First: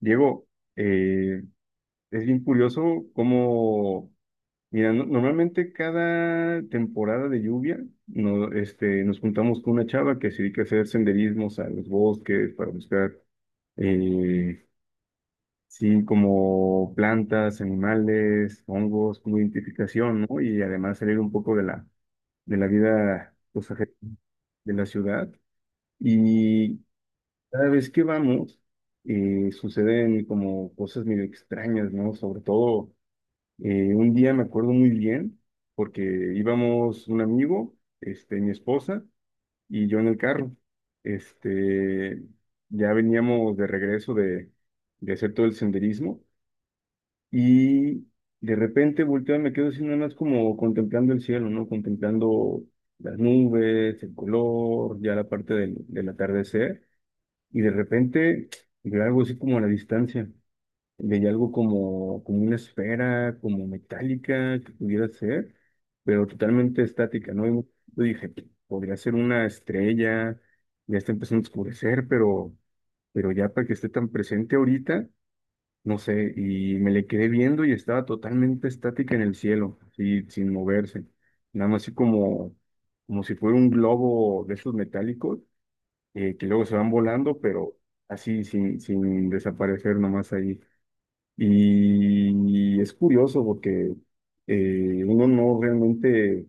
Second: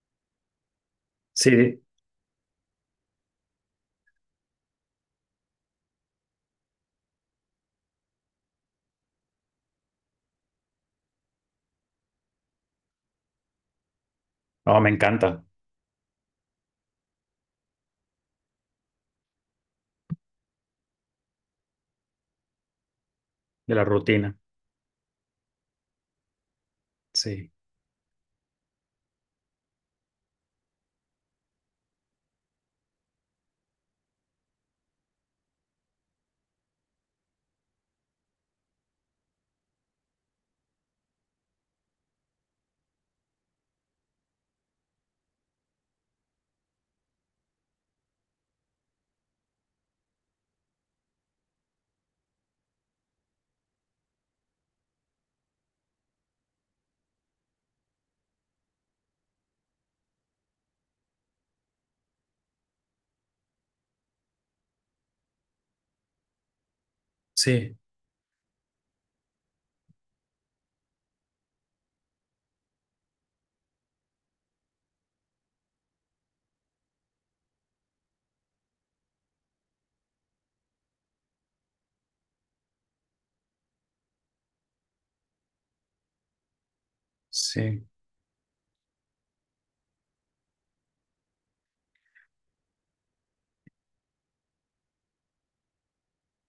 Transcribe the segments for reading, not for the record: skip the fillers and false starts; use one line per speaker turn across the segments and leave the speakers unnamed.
Diego, eh,
Sí,
es bien curioso cómo, mira, normalmente cada temporada de lluvia no, nos juntamos con una chava que se dedica a hacer senderismos a los bosques para buscar, eh,
no, me encanta
sí, como plantas, animales, hongos, como identificación, ¿no? Y además salir un poco de la vida, pues,
de la rutina.
de la ciudad. Y
Sí,
cada vez que vamos, suceden como cosas medio extrañas, ¿no? Sobre todo. Un día me acuerdo muy bien porque íbamos un amigo, mi esposa y yo en el carro. Este, ya veníamos de regreso de hacer todo el senderismo y de repente volteo y me quedo así nada más como contemplando el cielo, ¿no? Contemplando las nubes, el color, ya la parte del atardecer y de repente veo algo así como a la distancia. Veía algo como una esfera, como metálica, que pudiera ser, pero totalmente estática, ¿no? Y
sí,
yo dije, podría ser una estrella, ya está empezando a oscurecer, pero ya para que esté tan presente ahorita, no sé, y me le quedé viendo y estaba totalmente estática en el cielo, así, sin moverse, nada más así como si fuera un globo de esos metálicos, que luego se van volando, pero
sí.
así, sin desaparecer nomás ahí. Y es curioso porque uno no realmente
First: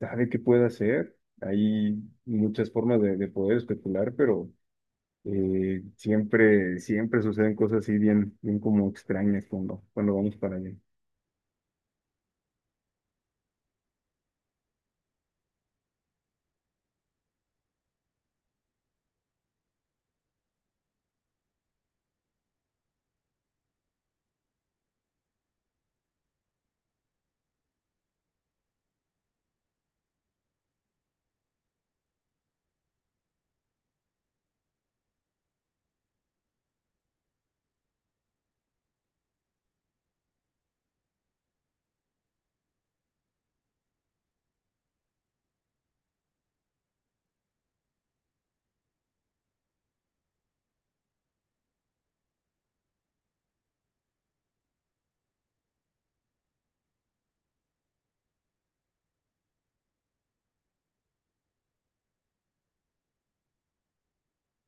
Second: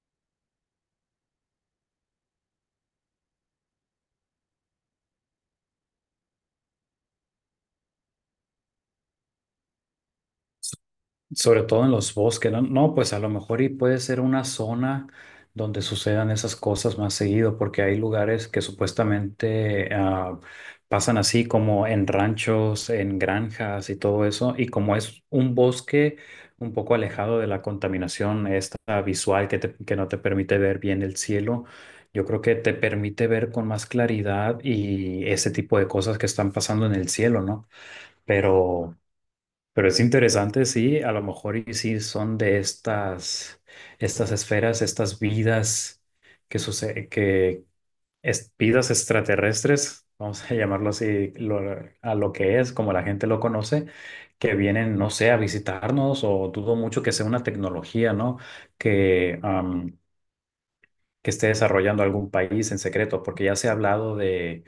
sabe qué puede hacer. Hay muchas formas de poder especular, pero siempre, siempre suceden cosas así bien, bien como extrañas cuando vamos para allá.
Sobre todo en los bosques, ¿no? No, pues a lo mejor y puede ser una zona donde sucedan esas cosas más seguido, porque hay lugares que supuestamente pasan así como en ranchos, en granjas y todo eso, y como es un bosque un poco alejado de la contaminación esta visual que, que no te permite ver bien el cielo, yo creo que te permite ver con más claridad y ese tipo de cosas que están pasando en el cielo, ¿no? Pero... Pero es interesante, sí, a lo mejor y sí son de estas esferas, estas vidas que sucede, que vidas extraterrestres, vamos a llamarlo así, a lo que es, como la gente lo conoce, que vienen, no sé, a visitarnos, o dudo mucho que sea una tecnología, ¿no? Que, que esté desarrollando algún país en secreto, porque ya se ha hablado de,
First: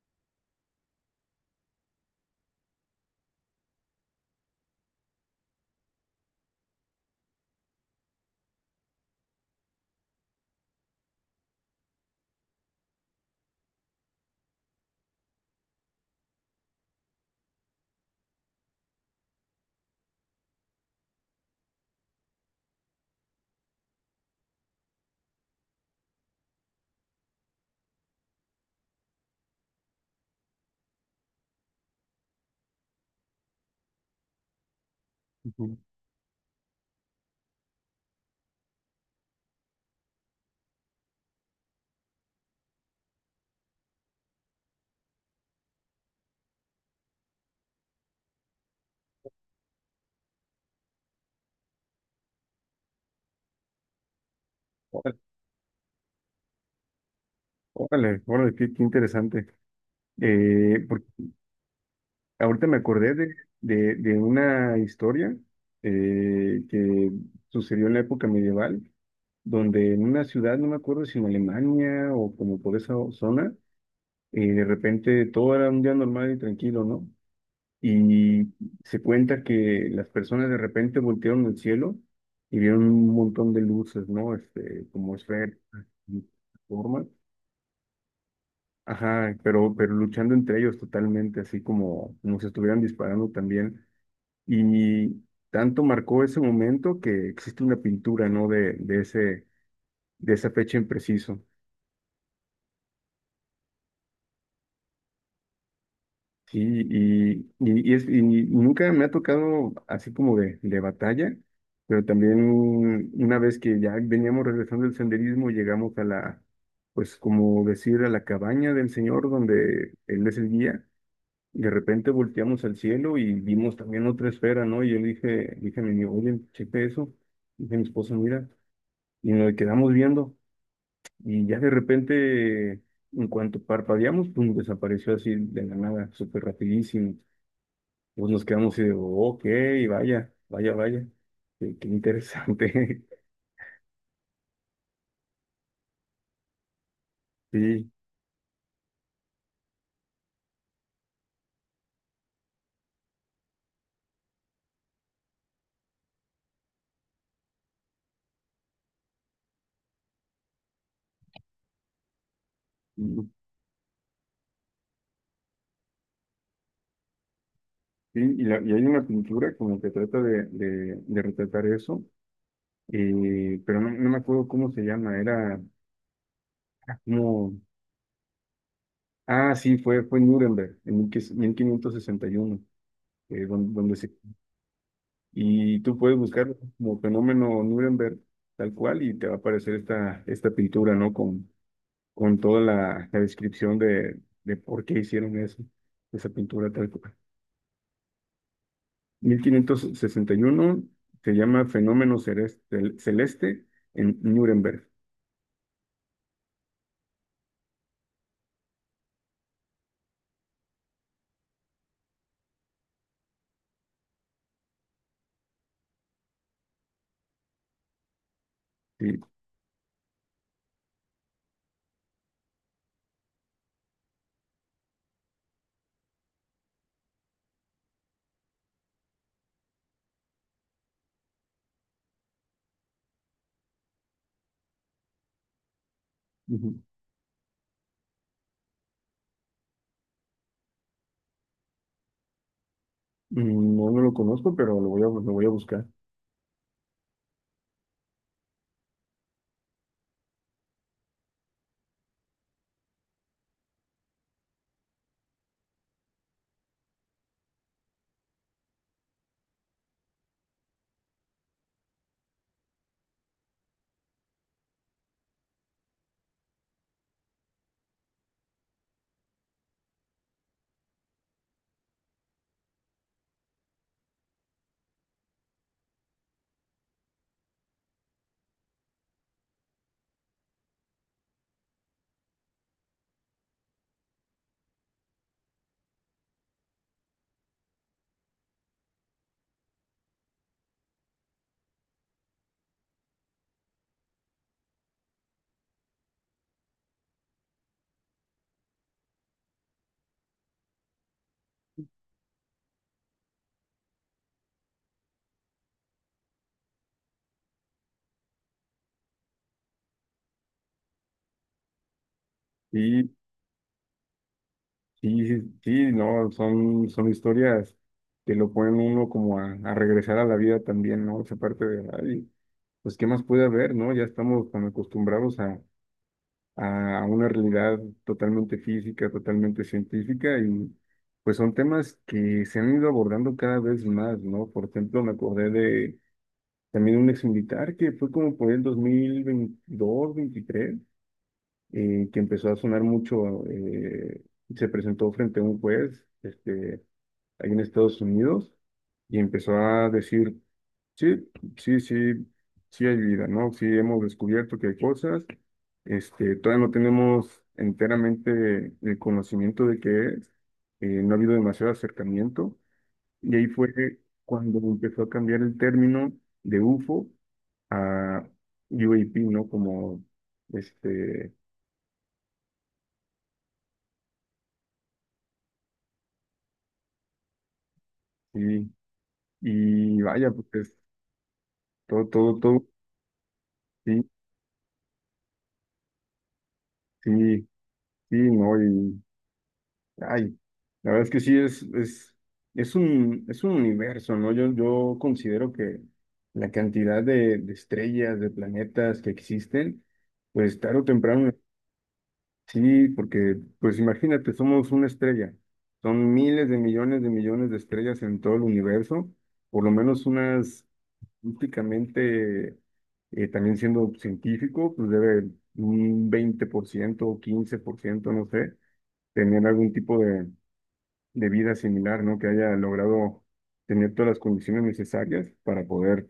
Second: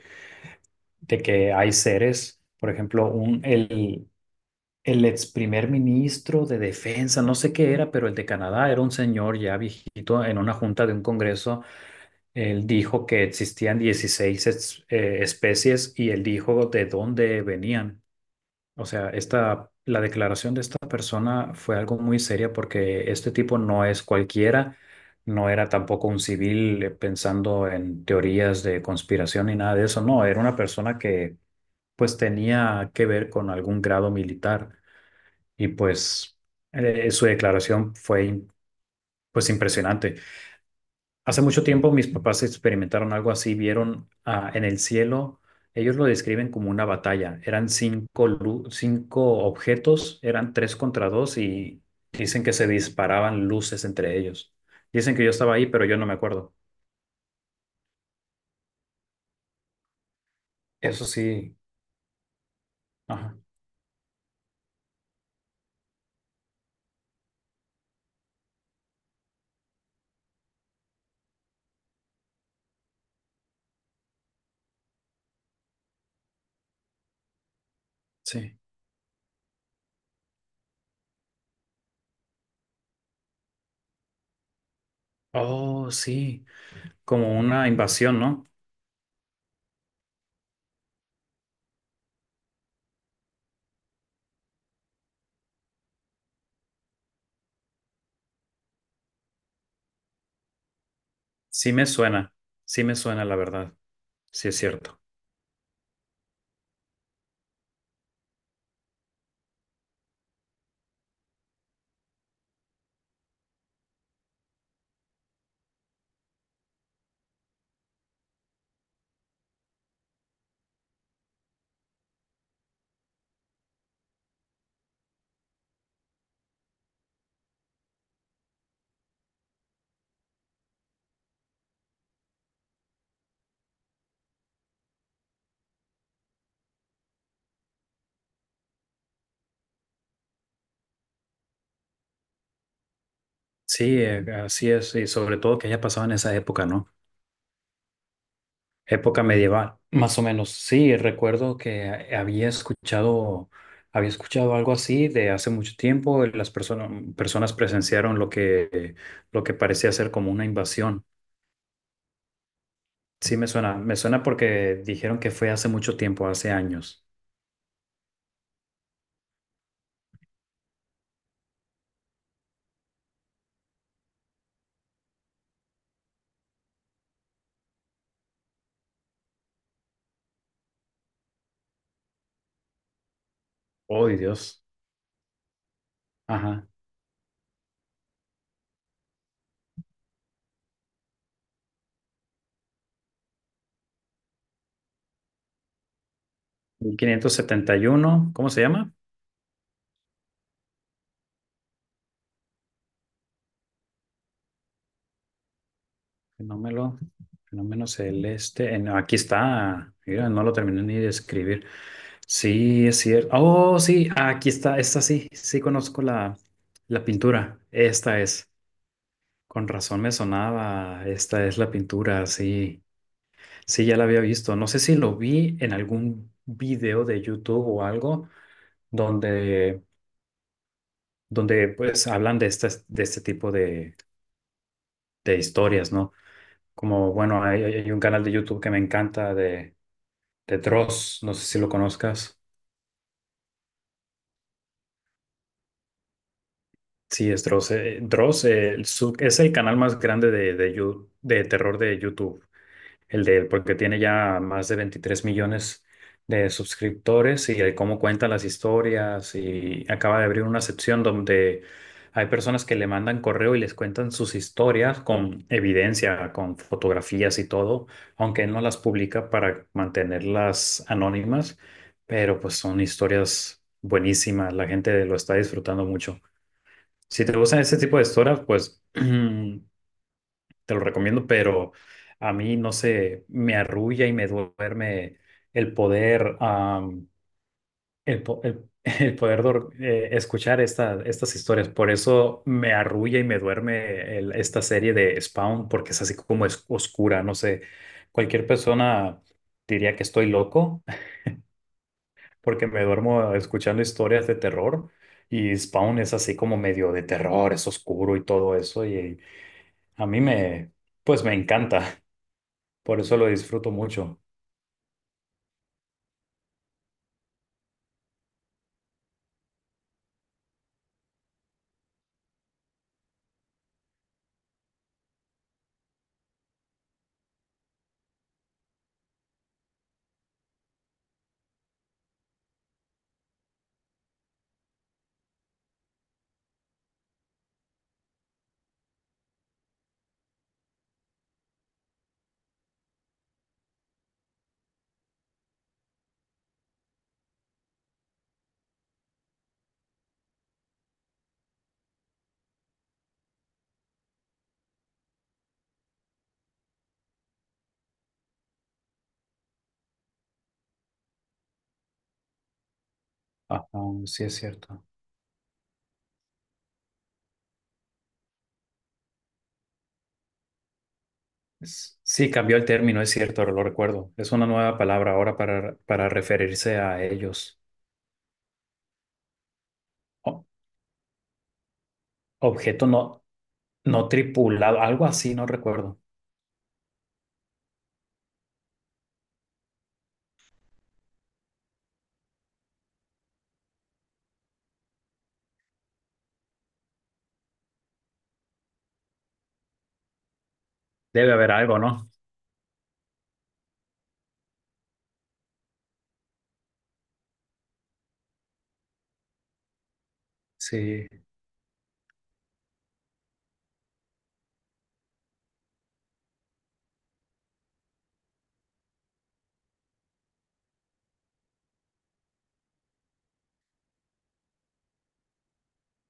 que hay seres, por ejemplo, el ex primer ministro de defensa, no sé qué era, pero el de Canadá era un señor ya viejito. En una junta de un congreso, él dijo que existían 16 especies y él dijo de dónde venían. O sea, la declaración de esta persona fue algo muy seria porque este tipo no es cualquiera, no era tampoco un civil pensando en teorías de conspiración ni nada de eso. No, era una persona que pues tenía que ver con algún grado militar. Y
Ujú.
pues su declaración fue pues impresionante. Hace mucho tiempo mis papás experimentaron algo así, vieron en el cielo, ellos lo describen como una batalla. Eran cinco objetos, eran tres contra dos y dicen que se disparaban luces entre ellos. Dicen
Órale,
que yo estaba ahí, pero yo no me acuerdo.
órale, órale, qué, qué interesante.
Eso
Porque
sí,
ahorita me acordé
ajá,
de una historia que sucedió en la época medieval donde en una ciudad, no me acuerdo si en Alemania o como por esa zona, de repente todo era un día normal y tranquilo, ¿no? Y
sí.
se cuenta que las personas de repente voltearon al cielo y vieron un montón de luces, ¿no? Este, como esferas,
Oh,
y
sí,
formas.
como una invasión, ¿no?
Ajá, pero luchando entre ellos totalmente, así como si estuvieran disparando también. Y tanto marcó ese momento que existe una pintura, ¿no? De ese, de esa fecha en preciso.
Sí me suena, sí me suena la verdad, sí es cierto.
Sí, y nunca me ha tocado así como de batalla, pero también una vez que ya veníamos regresando del senderismo, llegamos a la, pues como decir, a la cabaña del señor donde él es el guía, y de repente volteamos al cielo y vimos también otra esfera, ¿no? Y yo le dije, dije a mi amigo, oye, cheque eso, dije a mi esposo, mira, y nos quedamos viendo, y ya de repente, en cuanto parpadeamos, pum, desapareció así de la nada, súper rapidísimo. Pues nos quedamos y digo, ok, vaya, vaya, vaya. Qué, qué interesante.
Sí, así es, y sobre todo que haya pasado en esa época, ¿no?
Sí,
Época medieval, más o menos. Sí, recuerdo que había escuchado algo así de hace mucho tiempo. Las personas presenciaron lo que parecía ser como una invasión.
mm,
Sí, me suena porque dijeron que fue hace mucho tiempo, hace años.
sí, y, y hay una pintura como que trata de retratar eso, pero no me acuerdo cómo se llama, era como, ah, sí, fue en Nuremberg, en 1561, donde,
Oh,
se,
Dios.
y tú puedes buscar
Ajá.
como fenómeno Nuremberg tal cual y te va a aparecer esta pintura, ¿no? Con toda la descripción de por qué hicieron eso, esa pintura tal
mil
cual.
quinientos setenta y uno. ¿Cómo se llama?
1561 se llama Fenómeno Celeste, Celeste en Nuremberg.
Fenómeno, fenómeno celeste. Aquí está. Mira, no lo terminé ni de escribir. Sí, es cierto. Oh, sí, aquí está, esta sí, sí conozco la, la pintura. Esta es.
Sí.
Con razón me sonaba. Esta es la pintura, sí. Sí, ya la había visto. No sé si lo vi en algún video de YouTube o algo donde, donde pues hablan de este tipo de historias, ¿no?
Ujú.
Como, bueno, hay un canal de YouTube que me encanta de Dross, no sé si lo conozcas.
Mm. No, no lo conozco, pero lo voy a buscar.
Sí, es Dross. Dross, es el canal más grande de terror de YouTube, el de él, porque tiene ya más de 23 millones de suscriptores y el cómo cuenta las historias y acaba de abrir una sección donde hay personas que le mandan correo y les cuentan sus historias con evidencia, con fotografías y todo, aunque él no las publica para mantenerlas anónimas, pero pues son historias buenísimas, la gente lo está disfrutando mucho. Si te gustan ese tipo de historias, pues te lo recomiendo, pero a mí no sé, me arrulla y me duerme el poder, am, el, po- el- el poder escuchar estas historias. Por eso me arrulla y me duerme esta serie de Spawn, porque es así como es oscura, no sé. Cualquier persona diría que estoy loco, porque me duermo escuchando historias de terror. Y Spawn es así como medio de terror, es oscuro y todo eso. Y A mí me, pues me encanta, por
Y
eso lo disfruto mucho.
sí, sí, sí, no, son historias que lo ponen uno como a regresar a la vida también, ¿no? Esa parte de, ay, pues, ¿qué más puede haber, no? Ya estamos tan acostumbrados a una realidad totalmente física, totalmente científica y pues son temas que se han ido abordando cada vez más, ¿no? Por ejemplo, me acordé de también un ex militar que fue como por el 2022, 23, que empezó a sonar mucho, se presentó frente a un juez, ahí en Estados Unidos y empezó a decir. Sí, sí, sí, sí hay vida, ¿no? Sí hemos descubierto que hay cosas, todavía no tenemos enteramente el conocimiento de qué es, no ha habido demasiado acercamiento, y ahí
Ajá,
fue
sí es
cuando
cierto.
empezó a cambiar el término de UFO a UAP, ¿no? Como, este,
Sí, cambió el término, es cierto, lo recuerdo. Es una nueva palabra ahora para referirse a ellos.
sí, y vaya,
O-
pues todo, todo, todo,
objeto no,
sí,
no tripulado, algo así, no recuerdo.
sí, sí, ¿no? Ay, la verdad es que sí es un universo, ¿no? Yo considero que la cantidad de estrellas, de planetas que existen, pues tarde o temprano,
Debe haber algo, ¿no?
sí, porque pues imagínate, somos una estrella. Son miles de millones de millones de estrellas en todo el universo, por lo menos unas
Sí,
únicamente, también siendo científico, pues debe un 20% o 15%, no sé, tener algún tipo de vida similar, ¿no? Que haya logrado tener todas las condiciones necesarias para poder,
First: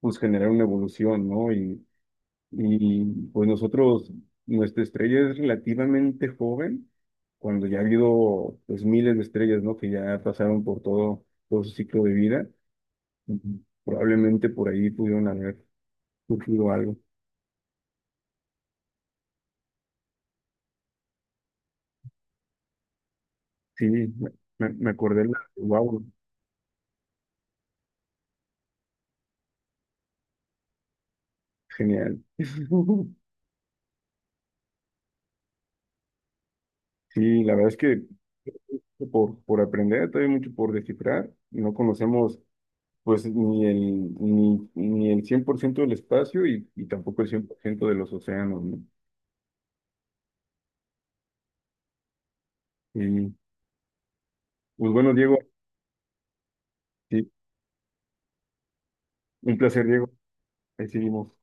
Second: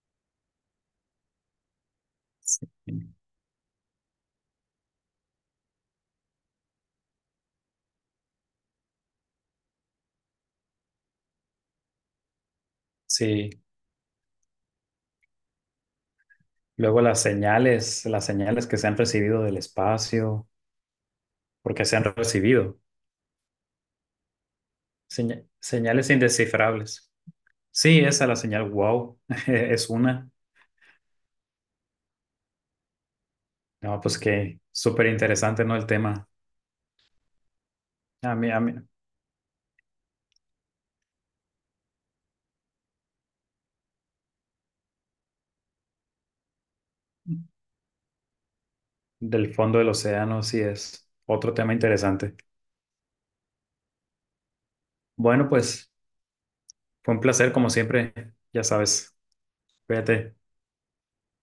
pues, generar una evolución, ¿no?
sí,
Y pues nosotros, nuestra estrella es relativamente joven, cuando ya ha habido, pues, miles de estrellas, ¿no? Que ya pasaron por todo, todo su ciclo de vida.
sí.
Ujú. Probablemente por ahí pudieron haber surgido algo.
Luego las señales que se han recibido del espacio, porque se han recibido.
Sí, me, me acordé,
Seña-
wow,
señales indescifrables. Sí, esa es la señal wow, es una.
genial.
No, pues que súper interesante, ¿no? El tema.
Sí, la verdad es que
A mí,
por aprender, todavía hay mucho por descifrar. No conocemos pues ni el, ni el 100% del espacio y tampoco el 100% de los océanos, ¿no?
del fondo del océano sí es otro tema interesante.
Y, pues bueno, Diego,
Bueno, pues fue un
sí,
placer como siempre, ya sabes.
un placer, Diego.
Cuídate.
Ahí seguimos.